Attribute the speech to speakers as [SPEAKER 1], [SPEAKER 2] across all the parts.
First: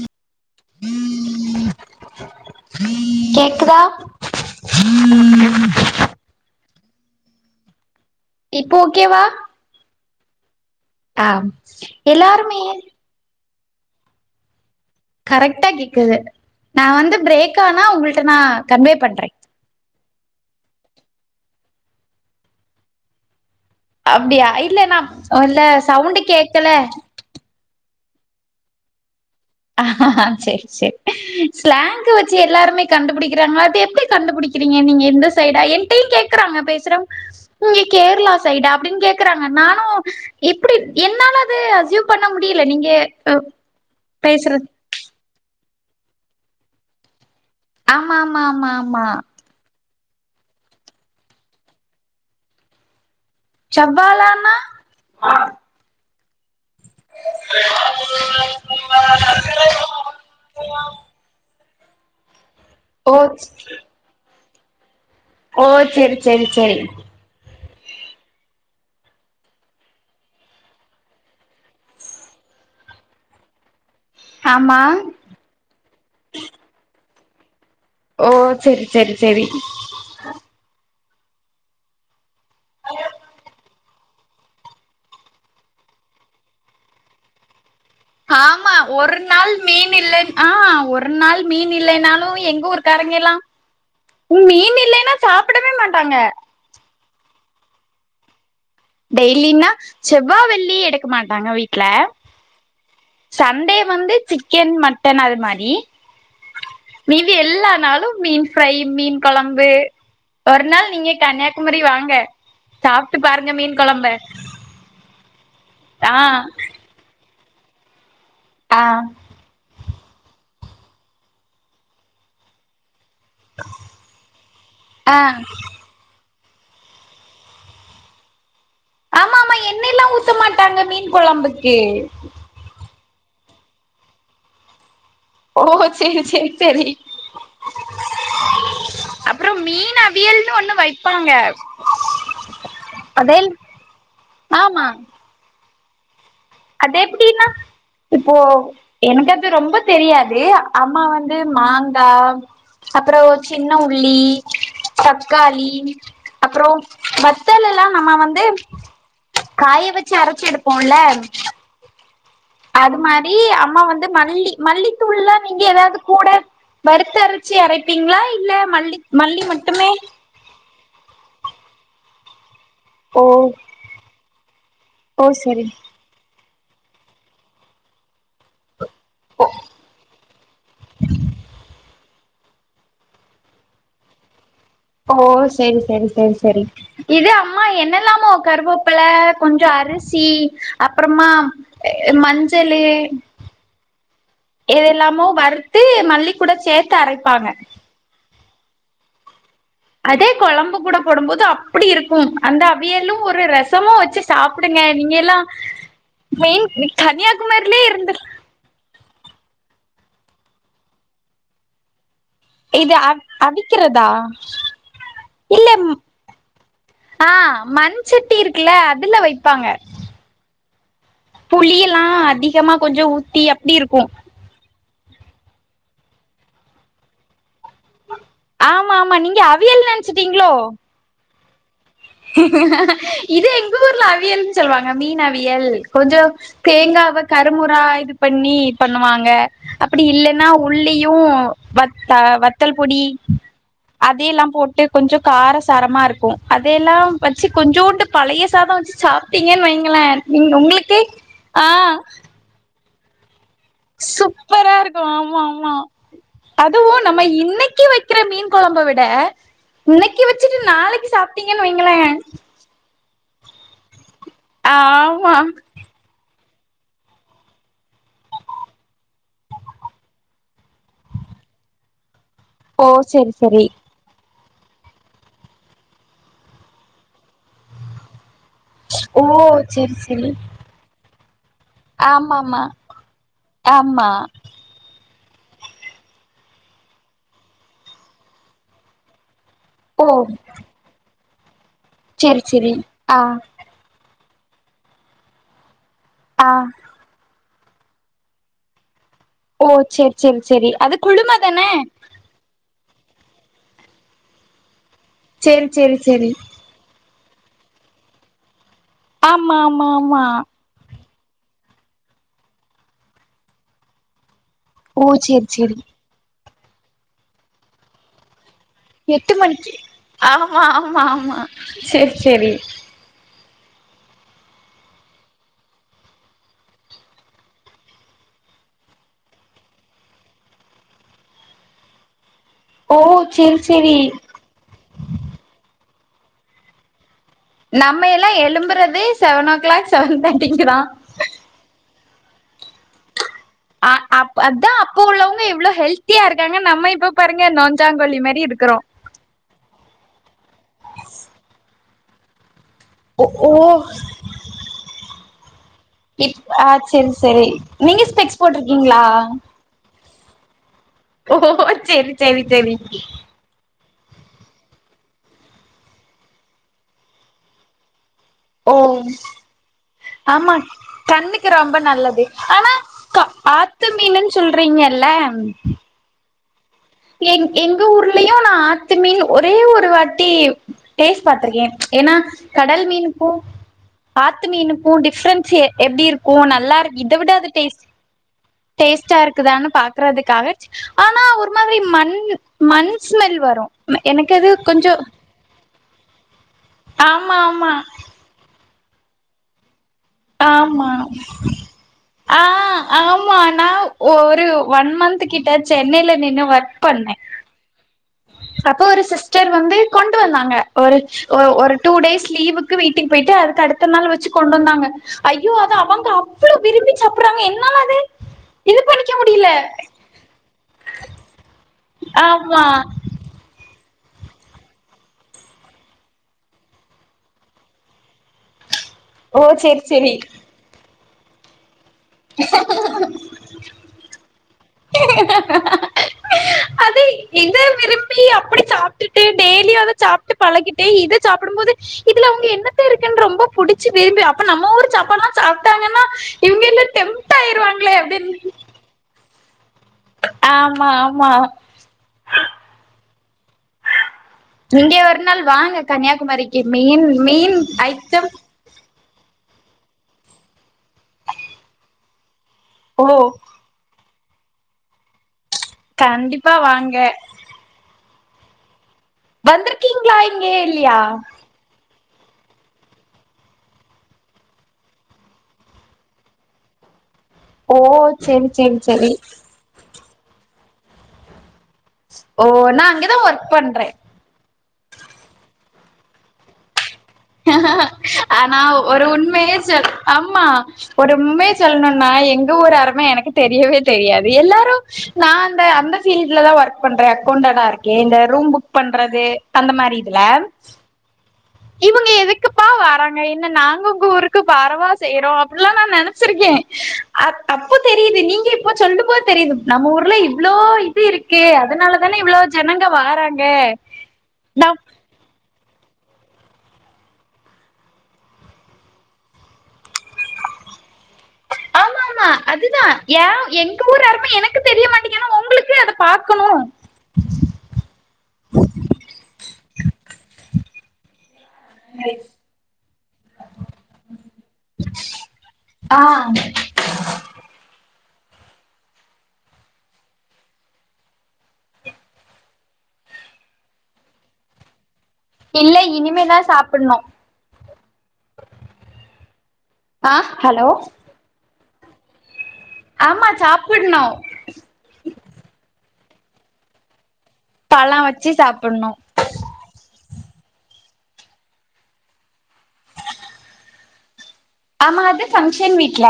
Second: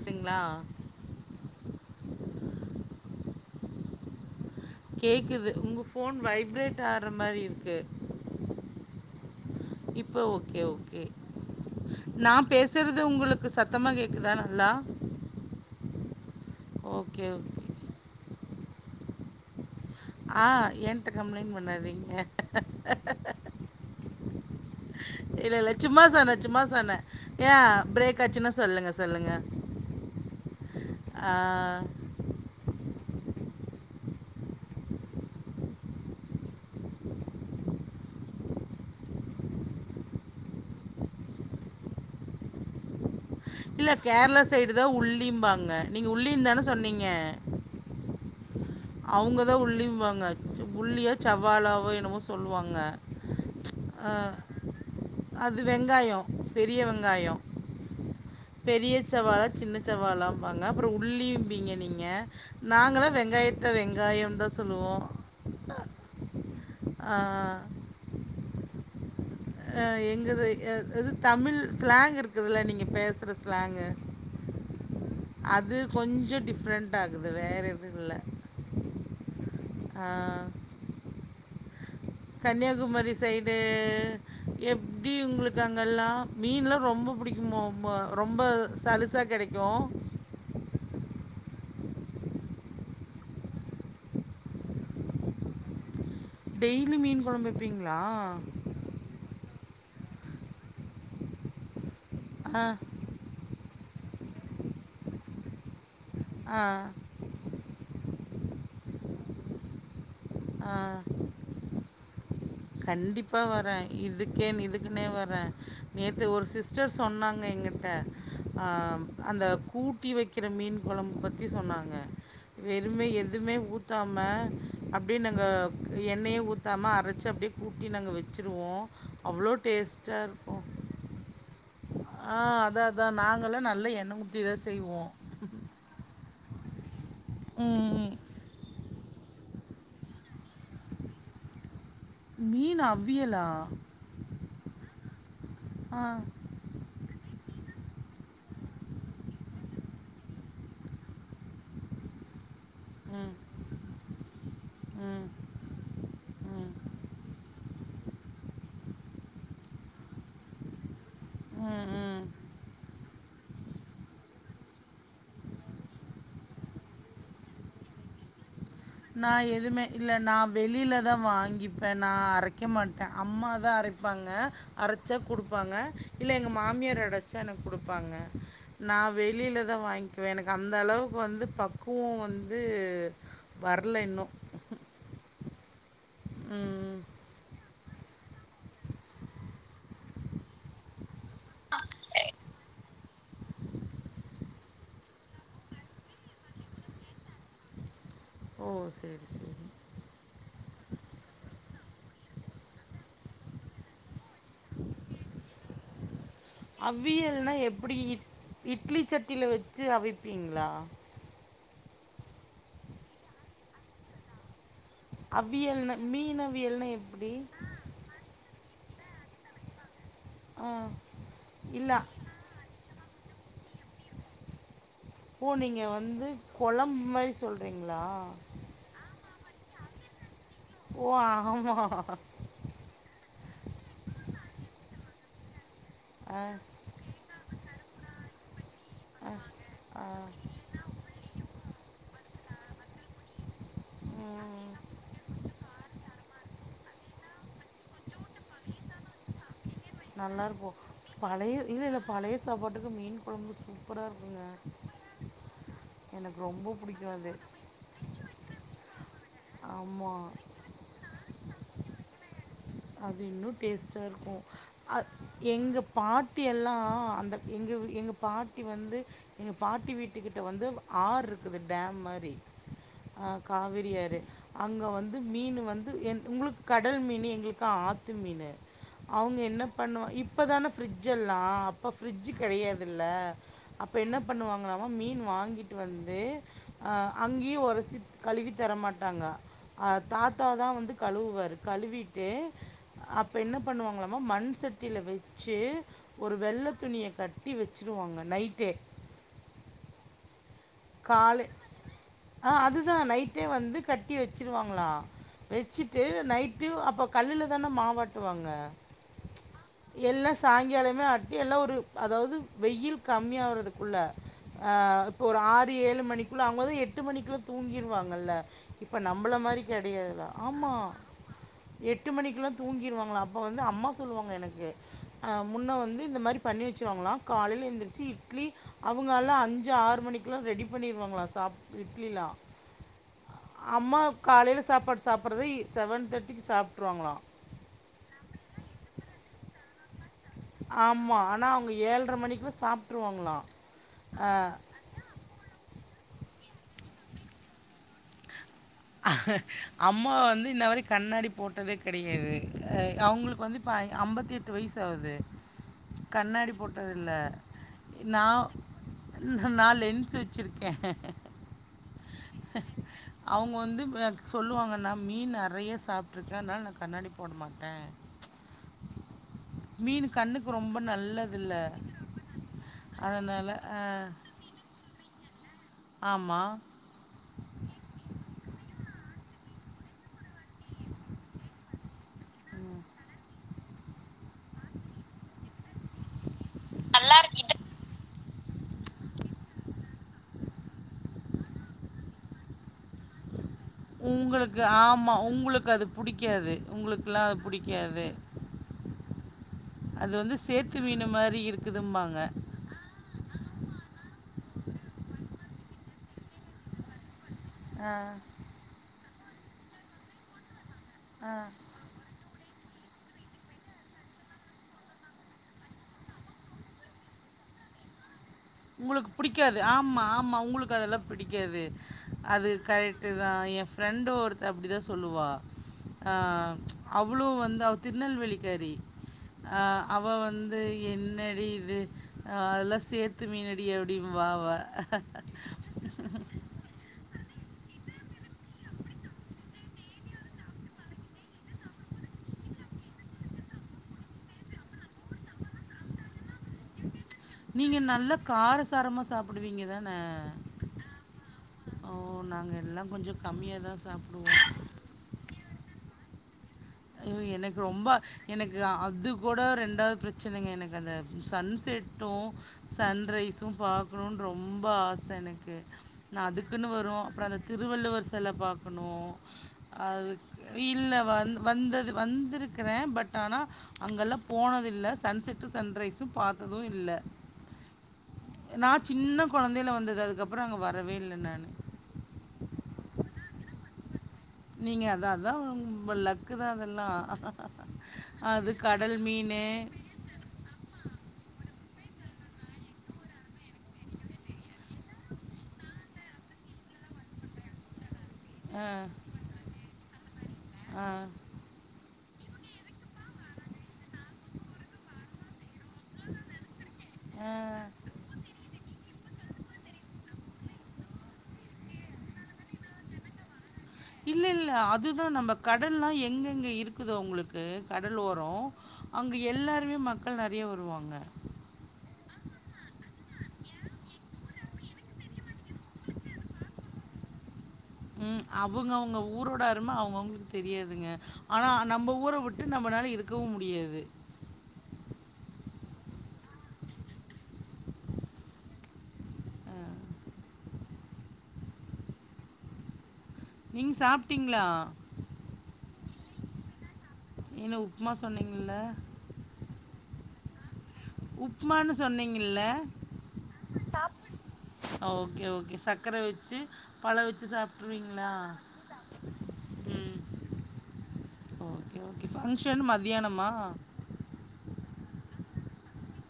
[SPEAKER 1] அப்டிங்ளா
[SPEAKER 2] கேக்குதா
[SPEAKER 1] கேக்குது உங்கப் ஃபோன் வைப்ரேட் ஆற மாரி இருக்கு
[SPEAKER 2] இப்ப ஓகேவா
[SPEAKER 1] இப்ப ஓகே ஓகே
[SPEAKER 2] ஆ
[SPEAKER 1] நா
[SPEAKER 2] எல்லாருமே
[SPEAKER 1] பேசுறது உங்களுக் கு சத்தமா கேக்குதா நல்லா
[SPEAKER 2] கரெக்டா கேக்குது நா வந்து
[SPEAKER 1] ஓகே
[SPEAKER 2] ப்ரேக்
[SPEAKER 1] ஓகே
[SPEAKER 2] ஆனா உங்கள்ட்ட நா கன்வே பண்றே
[SPEAKER 1] ஆ ஏன்ட கம்ப்ளைண்ட் பண்ணாதீங்க
[SPEAKER 2] அப்டியா இல்ல நா அ இல்ல சவுண்டு கேக்கல
[SPEAKER 1] யா ப்ரேக் ஆச்சுனா சொல்லுங்க சொல்லுங்க
[SPEAKER 2] ஆ சேரி சேரி ஸ்லாங்கு வச் ச்சு எல்லாருமே கண்டுபுடிக்கிறாங்க அது எப்டி கண்டுபுடிக்கிறீங்க நீங்க எந்த சைடா என்ட்டையு கேக்குறாங்க பேசுறவுங் நீங்க கேரளா சைடா அப்டினு கேக்குறாங்க நானு எப்டி இப் என்னால அது அஸ்யூம் பண்ண முடியில நீங்க அப்
[SPEAKER 1] இல்ல கேரளா சைடு தா உள்ளிம்பாங்க நீங்க உள்ளின் தான சொன்னீங்க
[SPEAKER 2] ஆமா ஆமா ஆமா ஆம்
[SPEAKER 1] அவுங்கதா உள்ளிம்பாங்க உள்ளியா சவ்லாவோ என்னமோ சொல்லுவாங்க அஹ்,
[SPEAKER 2] சவ்வாலான்னா
[SPEAKER 1] அது வெங்காயோ பெரிய வெங்காயோ பெரிய செவ்வாலா சின்ன செவ்வாலாம் வாங்க அப்புறோ உள்ளிம்பீங்க நீங்க நாங்களா
[SPEAKER 2] ஓ
[SPEAKER 1] வெங்காயத்த வெங்காயம்தா சொல்லுவோ.
[SPEAKER 2] ஓ செரி செரி செரி.
[SPEAKER 1] ஆ ஆ. அ எங்குது எத் இது தமிழ் ஸ்லாங் இருக்குதுல்ல நீங்க பேசற ஸ்லாங்கு
[SPEAKER 2] ஆமா
[SPEAKER 1] அது கொஞ்சோ டிஃப்ரண்ட் ஆகுது வேற எது இல்
[SPEAKER 2] ஓ செரி செரி செரி.
[SPEAKER 1] ஆ.
[SPEAKER 2] [inaudible]
[SPEAKER 1] கன்னியாகுமரி சைடு எப்டி உங்குளுக்கு அங்கல்லா மீன்லா ரொம்போ பிடிக்குமோ மோ
[SPEAKER 2] ஆமா ஒர் நாள் மீன் இல்லன் ஆ ஒர் நாள் மீன் இல்லைனாலு எங்க ஊர்க்காரங்க எல்லா ம் மீன் இல்லைனா சாப்படவே மாட்டாங்க.
[SPEAKER 1] டெய்லியு மீன் கொழம்பு வெப்பீங்ளா?
[SPEAKER 2] டெய்லினா செவ்வா வெள்ளி எடுக்க மாட்டாங்க வீட்ல.
[SPEAKER 1] அ
[SPEAKER 2] சண்டே வந்து சிக்கன் மட்டன் அது மாரி.
[SPEAKER 1] ஆ.
[SPEAKER 2] மீதி எல்லா நாளு மீன் ஃப்ரை மீன் கொழம்பு ஒரு நாள் நீங்க கன்னியாக் குமரி வாங்க. சாப்ட்டு
[SPEAKER 1] கண்டிப்பா
[SPEAKER 2] பாருங்க மீன்
[SPEAKER 1] வரே
[SPEAKER 2] கொழம்ப
[SPEAKER 1] இதுக்கேன் இதுக்குன்னே வரே நேத்து ஒரு
[SPEAKER 2] ஆ
[SPEAKER 1] சிஸ்டர் ஸ் சொன்னாங்க எங்கிட்ட அ
[SPEAKER 2] ஆ
[SPEAKER 1] ம் அந்த கூட் தி வெக்கிற மீன் கொழம்பு பத்தி சொன்னாங்க வெறுமை எது துமே ஊத்தாம அப்டே
[SPEAKER 2] ஆ
[SPEAKER 1] நாங்க எண்ணையே ஊத்தாம அரச்சு அப்டியே கூட்டி நாங்க வெச்சுருவோ.
[SPEAKER 2] ஆமாமா எண்ணெய்லா ஊத்த மாட்டாங்க மீன் கொழம்புக்கு.
[SPEAKER 1] ஆ அதா அதா நாங்கள்லா நல்லா எண்ண ஊத்திதா செய்வோ.
[SPEAKER 2] ஓ செரி செரி செரி.
[SPEAKER 1] ம்
[SPEAKER 2] அப்றம் மீன் அவியல்னு ஒன்னு வைப்பாங்க.
[SPEAKER 1] மீன் அவியலா?
[SPEAKER 2] அதேல் ஆமா.
[SPEAKER 1] ஆ.
[SPEAKER 2] அது எப்டின்னா இப்போ எனக்கு அது ரொம்ப தெரியாது அம்மா வந்து மாங்கா அப்ற ஒ
[SPEAKER 1] ம்
[SPEAKER 2] சின்ன உள்ளி,
[SPEAKER 1] ம்
[SPEAKER 2] தக்காளி
[SPEAKER 1] ம்
[SPEAKER 2] அப்றோம் வத்தல் எல்லா நம்ம வந்து காய வெச்சு அரைச்சி எடுப்போ இல்ல
[SPEAKER 1] ம் ம்.
[SPEAKER 2] அது மாரி அம்மா வந்து மல்லி மல்லித்தூள்ல்லா நீங்க எதாவது கூட வறுத்து அரைச்சி அரைப்பீங்ளா இல்ல மல்லி
[SPEAKER 1] நா
[SPEAKER 2] மல்லி
[SPEAKER 1] எதுமே
[SPEAKER 2] மட்டுமே
[SPEAKER 1] இல்ல நாம் வெளில தா வாங்கிப்பே நா அரைக்க மாட்டே அம்மாதா அரைப்பாங்க. அரைச்சா
[SPEAKER 2] ஓ சரி
[SPEAKER 1] குடுப்பாங்க இல்ல எங்க மாமியார் அடைச்சா எனக் குடுப்பாங்க. நா வெளிலதா வாய்ங்க்குவே எனக்கு அந்தளவுக்கு வந்து பக்குவோ வந்து வர்ல இன்னு.
[SPEAKER 2] ஓ செரி செரி செரி செரி
[SPEAKER 1] ம்.
[SPEAKER 2] இது அம்மா என்னல்லாமோ கருவேப்பள கொஞ்ச அரிசி அப்றமா மஞ்சளு எதெல்லாமோ வறுத்து மல்லிக் கூட சேத்து அரைப்பாங்க
[SPEAKER 1] ஓ சேரி சேரி
[SPEAKER 2] அதே கொழம்பு கூட போடும்போது அப்படி இருக்கு அந்த அவியலு ஒரு ரசமு வச்சு சாப்புடுங்க நீங்கல்லா மெயின்
[SPEAKER 1] அவியல்னா
[SPEAKER 2] கன்னியாகுமாரிலயே
[SPEAKER 1] எப்படி
[SPEAKER 2] இருந்து
[SPEAKER 1] இட்- இட்லி சட்டில வச்சு அவிப்பீங்ளா
[SPEAKER 2] இது அ அவிக்றதா
[SPEAKER 1] அவியல்னா மீன் அவியல்னா
[SPEAKER 2] ஆ
[SPEAKER 1] எப்டி
[SPEAKER 2] மண் சட்டி இருக்குல்ல அதுல வைப்பாங்க
[SPEAKER 1] ஆ
[SPEAKER 2] புளியலா
[SPEAKER 1] இல்லை
[SPEAKER 2] அதிகமா கொஞ்ச ஊத்தி அப்டி இருக்கு
[SPEAKER 1] ஓ நீங்க வந்து கொழம்பு மாரி சொல்றீங்ளா
[SPEAKER 2] ஆமா ஆமா நீங்க அவியல்னு நெனைச்சுட்டீங்ளோ
[SPEAKER 1] ஓ ஆமா
[SPEAKER 2] இது எங்க ஊர்ல அவியல்ன்னு சொல்லுவாங்க மீன் அவியல் கொஞ்ச
[SPEAKER 1] ஆ,
[SPEAKER 2] தேங்காவ கருமுறா இது பண்ணி பண்ணுவாங்க அப்படி இல்லன்னா உள்ளியு வத் வத்தல் பொடி அதையெல்லா
[SPEAKER 1] ம்,
[SPEAKER 2] போட்டு கொஞ்ச கார சரமா இருக்கு அதையெல்லா வச்சு கொஞ்சோண்டு பழைய சாத வச்சு சாப்ட்டீங்கன் வைங்களே
[SPEAKER 1] நல்லா
[SPEAKER 2] நீங்க
[SPEAKER 1] இருக்கும்
[SPEAKER 2] உங்களுக்கு
[SPEAKER 1] பழைய இல்லல்ல ப ழைய சாப்பாடு க்கு மீன் கொழம்பு சூப்
[SPEAKER 2] சூப்பரா இருக்கு ஆமா ஆமா
[SPEAKER 1] எனக்கு ரொம்ப
[SPEAKER 2] அதுவு
[SPEAKER 1] பிடிக்கும்
[SPEAKER 2] நம்ம
[SPEAKER 1] அது
[SPEAKER 2] இன்னைக்கி வக் கிற மீன் கொழம்ப விட இன்னைக்கு
[SPEAKER 1] ஆமாம்
[SPEAKER 2] வச்சிட்டு நாளைக்கு சாப்ட்டீங்கன்னு வைங்களே
[SPEAKER 1] அது இன்னு டேஸ்ட்டா இருக்கு அ
[SPEAKER 2] ஆமா
[SPEAKER 1] எங்க பாட்டி எல்லா அந்த எங்க எங்க பாட்டி வந்து எங்க பாட்டி வீட்டு கிட்ட வந்து ஆறு இருக்குது டேம் மாரி
[SPEAKER 2] ஓ
[SPEAKER 1] அ
[SPEAKER 2] செரி செரி
[SPEAKER 1] காவிரி ஆறு அங்க வந்து மீனு வந்து உங்களுக்கு கடல் மீனு எங்களுக் கா ஆத்து மீனு
[SPEAKER 2] ஓ
[SPEAKER 1] அவங்க என்ன
[SPEAKER 2] செரி
[SPEAKER 1] பண்ணுவா
[SPEAKER 2] செரி
[SPEAKER 1] இப்பதானே ஃப்ரிட்ஜ் எல்லா அப்ப ஃப்ரிட்ஜ்
[SPEAKER 2] ஆமாமா
[SPEAKER 1] கெடையாதுல்ல அப்ப
[SPEAKER 2] ஆமா ஆமா.
[SPEAKER 1] என்ன பண்ணுவாங்ளாமா மீன் வாங்கிட்டு வந்து அ அங்கயு ஒரசி கழுவி தரமாட்டாங்க அ
[SPEAKER 2] ஓ
[SPEAKER 1] தாத்தாதா வந்து கழுவுவார் கழுவி
[SPEAKER 2] செரி செரி ஆ
[SPEAKER 1] பண்ணுவாங்ளாமா மண் சட்டில வெச்சு ஒரு
[SPEAKER 2] ஆ
[SPEAKER 1] வெள்ள துணிய கட் டி வச்சிருவாங்க நைட்டே
[SPEAKER 2] ஓ சேரி சேரி சேரி
[SPEAKER 1] காலே ஆ அதுதா நைட்டே வந்து கட்டி வச்சிருவாங்ளா
[SPEAKER 2] செரி செரி
[SPEAKER 1] வெச்சுட்டு
[SPEAKER 2] செரி
[SPEAKER 1] நைட்டு அப்ப கல்லுலதானே மாவாட்டுவாங்க
[SPEAKER 2] ஆமா ஆமா ஆமா
[SPEAKER 1] எல்லா சாயங்காலமே ஆட்டி எல்லா ஒரு அதாவது வெயில் கம்மிய ஆறதுக்குள்ள அ
[SPEAKER 2] ஓ
[SPEAKER 1] இப்ப ஒரு
[SPEAKER 2] செரி
[SPEAKER 1] ஆறு
[SPEAKER 2] செரி
[SPEAKER 1] ஏழு மணிக்குள்ள அவுங்கதா எட்டு மணிக்குள்ள தூங்கிறுவாங்கல்ல இப்ப
[SPEAKER 2] எட்டு
[SPEAKER 1] நம்பள மாரி
[SPEAKER 2] மணிக்கு
[SPEAKER 1] கெடையாதுல ஆமா எட்டு
[SPEAKER 2] செரி
[SPEAKER 1] மணிக்லா
[SPEAKER 2] செரி
[SPEAKER 1] தூங்கிருவாங்களா அப் அப்போ வந்து அம்மா சொல்லுவாங்க எனக்கு அ முன்ன வந்து இந்த மாரி பண்ணி வச்சிருவாங்களா காலைல எந்திரிச்சி இட்லி அவுங்களா அஞ்சு ஆறு மணிக்கலா ரெடி பண்ணிருவாங்ளா சாப் இட்லிலா
[SPEAKER 2] ஓ செரி செரி
[SPEAKER 1] அம்மா காலையில சாப்பாடு சாப்பறது செவன் தேர்ட்டிக்கு சாப்ட்ருவாங்களா
[SPEAKER 2] நம்ம எல்லா எலும்புறது செவன் ஓ கிளாக் செவன் தேர்ட்டிக்கு தா
[SPEAKER 1] ஆமா ஆனா அவுங்க ஏல்ற மணிக்கல சாப்ட்டுருவாங்ளா
[SPEAKER 2] அ அப் அதா இப்ப உள்ளவங்க எவ்ளோ ஹெல்த்தியா இருக்காங்க நம்ம இப்ப பாருங்க நொஞ்சாங்கோழிமாரி இருக்கறோ
[SPEAKER 1] அம்மா வந்து இன்ன வரிக் கண்ணாடி போட்டதே கெடையாது
[SPEAKER 2] ஓ
[SPEAKER 1] அவங்களுக்கு
[SPEAKER 2] ஓ
[SPEAKER 1] வந்து இப்ப அம்பத்தி எட்டு வயசு ஆவுது
[SPEAKER 2] இப்
[SPEAKER 1] கண்ணாடி
[SPEAKER 2] ஆ செரி
[SPEAKER 1] போட்டதில்ல
[SPEAKER 2] செரி நீங்க
[SPEAKER 1] நா
[SPEAKER 2] ஸ்பெக்ஸ் போட்ருக்கீங்களா
[SPEAKER 1] நா லென்ஸ் வச் வச்சிருக்கே
[SPEAKER 2] ஓ சேரி சேரி சேரி
[SPEAKER 1] அவுங்க வந்து எனக் சொல்லுவாங்க நா மீன் நெறைய சாப்ட்ருக்கே அதனால நா கண்ணாடி போட மாட்டே
[SPEAKER 2] ஓம்
[SPEAKER 1] மீன் கண்ணுக்கு
[SPEAKER 2] ஆமா
[SPEAKER 1] ரொம்ப
[SPEAKER 2] கண்ணுக்கு
[SPEAKER 1] நல்லதில்ல
[SPEAKER 2] ரொம்ப நல்லது ஆனா
[SPEAKER 1] அதனால அ
[SPEAKER 2] ஆத்து மீனு சுல்றீங்கல்ல
[SPEAKER 1] ஆமா
[SPEAKER 2] எ எங்க ஊர்லயு நா ஆத்துமீன் ஒரே ஒரு வா எி டேஸ்ட் பாத்துிருக்கேன் ஏன்னா கடல் மீன்க்கு ஆத்து மீனு பூ டிஃப்ரன்ஸ் எப்டி இருக்கு நல்லா இருக்கு இத விட அது டேஸ்ட் டேஸ்டா இருக்குதான்னு பாக்குறதுக்காக ஆனா ஒரு மாதிரி மண் மண் ஸ்மெல் வரு எனக்கு அது
[SPEAKER 1] உங்களுக்கு
[SPEAKER 2] கொஞ்சோ
[SPEAKER 1] ஆமா உங்களுக்கு அது புடிக்காது உங்களுக்கலா அது
[SPEAKER 2] ஆமா ஆமா
[SPEAKER 1] புடிக்காது அது வந்து சேத்து
[SPEAKER 2] ஆமா
[SPEAKER 1] மீனு மாரி இருக்குதும்பாங்க.
[SPEAKER 2] ஆ ஆமா நா ஒரு ஒன் மந்த் கிட்ட சென்னைல நின்னு ஒர்க் பண்ணே
[SPEAKER 1] ஆ
[SPEAKER 2] அப்போ ஒரு சிஸ்டர் வந்து கொண்டு வந்தாங்க ஒருச் ஒ ஒரு டூ டேஸ் லீவுக்கு வீட்டுக்கு போயிட்டு அதுக்கு அடுத்த நாள் வச்சு கொண்டு வந்தாங்க ஐயோ அத அவங்க அவ்ளோ விரும்பி சாப்டறாங்க என்னால அது இது
[SPEAKER 1] உங்களுக்கு
[SPEAKER 2] பண்ணிக்க முடியல
[SPEAKER 1] புடிக்காது ஆமா ஆமா உங்களுக்கு அதெல்லா பிடிக்காது அது
[SPEAKER 2] ஆமா
[SPEAKER 1] கரெக் ட்டுதா எ ஃப்ரெண்ட் ஒருத்த அப்டிதா சொல்லுவா ஆ அவளு வந்து அவ திருநெல்வேலிக்காரி
[SPEAKER 2] ஓ
[SPEAKER 1] ஆ,
[SPEAKER 2] செரி
[SPEAKER 1] அவ
[SPEAKER 2] செரி
[SPEAKER 1] வந்து என்னடி இது அதெல்லா சேத்து எப்டி எப்டி வா வா
[SPEAKER 2] அதி இதை விரும்பி அப்டி சாப்டுட்டு டெய்லியு அத சாப்ட்டு பழகிட்டு இத சாப்படும் போது இதுல அவங்க என்னத்த இருக்குன்னு ரொம்ப புடிச்சு விரும்பி அப்ப நம்ம ஊர் சாப்பாடலா சாப்டாங்கன்னா இவங்க எல்லா டெம்ட்
[SPEAKER 1] நீங்க
[SPEAKER 2] ஆயிருவாங்களே
[SPEAKER 1] நல்ல
[SPEAKER 2] அப்படின்னு
[SPEAKER 1] காரசாரமா சாப்டுவீங்கதான
[SPEAKER 2] ஆமா ஆமா.
[SPEAKER 1] ஓ நாங்க எல்லா கொஞ்சோ கம்மிய தா சாப்டுவோ
[SPEAKER 2] இங்கே ஒரு நாள் வாங்க கன்னியாகுமரிக்கு மீன்
[SPEAKER 1] ஐயோ
[SPEAKER 2] மீன்
[SPEAKER 1] எனக்கு ரொம்ப
[SPEAKER 2] ஐட்டம்.
[SPEAKER 1] எனக்கு அது கூட ரெண்டாவது பிரச்சனங்க எனக்கு அந்த சன் செட்டு
[SPEAKER 2] ஓ
[SPEAKER 1] சன்ரைஸு பாக்கணு ரொம்ப ஆச எனக்கு நான்
[SPEAKER 2] கண்டிப்பா
[SPEAKER 1] அதுக்குன்னு
[SPEAKER 2] வாங்க
[SPEAKER 1] வரும் அப்புறம் அந்த திருவள்ளுவர் செல பாக்குணு
[SPEAKER 2] வந்துருக்கீங்ளா இங்கே இல்லியா
[SPEAKER 1] வந்தது வந்துருக்குறே பட் ஆனா அங்கல்லா போனதில்ல சன்செட்டு சன்ரைஸும் பாத்தது இல்ல
[SPEAKER 2] ஓ செரி
[SPEAKER 1] நா
[SPEAKER 2] செரி செரி
[SPEAKER 1] சின்ன கொழந்தைல வந்தது அதுக்கப்பறோ அங்க வரவே இல்ல நானு
[SPEAKER 2] ஓ நா அங்கேதா வர்க் பண்றே
[SPEAKER 1] நீங்க அத அதா உம்ம லக்கு தா அதல்லா
[SPEAKER 2] ஆனா ஒரு உண்மையே சொல் ஆமா ஒரு உம்மைய சொல்னுன்னா எங்க ஊர் அரும எனக்கே தெரியவே தெரியாது எல்லாரு நா அந்த அந்த ஃபீல்ட்ல தா வர்க் பண்ற அக்கௌன்டடா இர்க்கே இந்த ரூம் புக் பண்றதே அந்த மாரி இதுலம் இவுங்க எதுக்குப்பா வாறாங்க என்ன நாங்க உங்க ஊருக்கு பாரவாஸ் செய்யறோ அப்படில்லா நா நெனச்சிருக்கே அத் தப்புத் தெரியிது நீங்க இப்போ சொல்லும்போது தெரியுது நம்ம ஊர்ல இவ்ளோ இது இருக்கே அதனால தானே இவ்ளோஜ் ஜனங்க வாறாங்க
[SPEAKER 1] இல்ல இல்ல அதுதா நம்ப கடல்லா எங்கெங்க இருக்குதோ உங்ளுக்கு கடல் ஓரோ அங்கு எல்லாருமே மக்கள் நறியா வருவாங்க
[SPEAKER 2] ஆமா ஆமா அதுதா யே எங்க ஊரு அரும எனக்கு தெரிய மாட்டிக்கின்னா உங்களுக்கு அத பாக்கனு
[SPEAKER 1] ம் அவங்கவுங்க ஊரோட அரும அவங்கவுங்களுக்கு தெரியாதுங்க ஆனா நம்ப ஊர விட்டு நம்மளால இருக்கவு முடியாது
[SPEAKER 2] ஆ
[SPEAKER 1] நீங் சாப்ட்டீங்ளா
[SPEAKER 2] இல்ல இனிமேதா சாப்பட்ணு
[SPEAKER 1] என்ன உப்புமா சொன்னீங்கல்ல
[SPEAKER 2] ஆஹ் ஹலோ
[SPEAKER 1] உப்மான்னு சொன்னீங்கிள்ல
[SPEAKER 2] ஆமா ச்சாப்பிட்ணு
[SPEAKER 1] ஓ ஓகே ஓகே சக்கர வெச்சி பழ வெச்சி சாப்
[SPEAKER 2] பழ வச்சி சாப்பின்ணு
[SPEAKER 1] ம் ஓகே ஓகே ஃபங்க்ஷன் மத்யானமா
[SPEAKER 2] ஆமா அது ஃபங்க்ஷன் வீட்ல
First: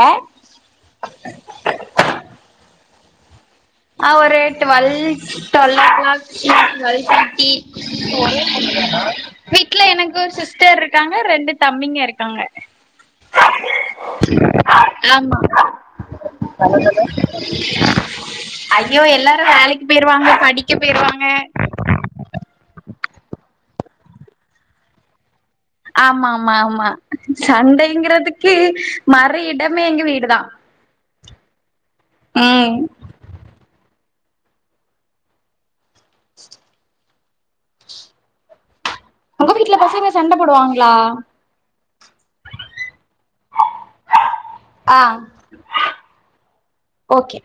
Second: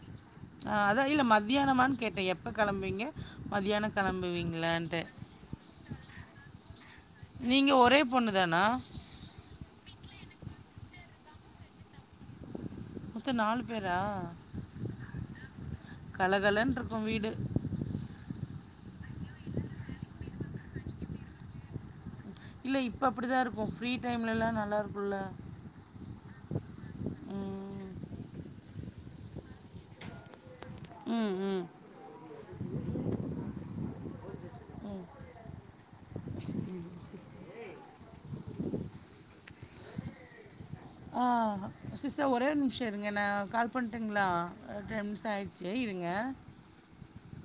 [SPEAKER 1] ஆ அதா இல்ல மத்யானமான் கேட்டே எப்ப களம்ப்வீங்க மதியான கிளம்புவீங்களான்ட்டு
[SPEAKER 2] தொல்லக் நாள் க்ளாக்குகள் கட்டி
[SPEAKER 1] நீங்கள் ஒரே பொண்ணு தானா
[SPEAKER 2] வீட்ல எனக்கு ஒர் சிஸ்டர் ருக்காங்க ரெண்டு தம்பிங்க இருக்காங்க
[SPEAKER 1] மொத்த நாலு பேரா
[SPEAKER 2] ஆமா
[SPEAKER 1] கலகலன் ருக்கு வீடு
[SPEAKER 2] ஐயோ எல்லாரு வேலைக்கு போயிருவாங்க படிக்க போயிருவாங்க
[SPEAKER 1] இல்ல இப்ப அப்படி தா இருக்கு ஃப்ரீ டைம்லலா நல்லார்க்குல்ல
[SPEAKER 2] ஆமா ஆமா ஆமா சண்டைங்கிறதுக்கி மறு இடமே எங்க வீடுதா
[SPEAKER 1] ம் ம்
[SPEAKER 2] ம்
[SPEAKER 1] ம் ம்
[SPEAKER 2] உங்க வீட்ல பசங்க சண்ட போடுவாங்க
[SPEAKER 1] ஆ சிஸ்டர் ஒரே ஒரு நிமிஷோ இருங்க நா கால் பண்ட்டுங்களா
[SPEAKER 2] ஆ
[SPEAKER 1] டென் நிமிஷ் ஆயிடுச்சி இருங்க
[SPEAKER 2] ஓகே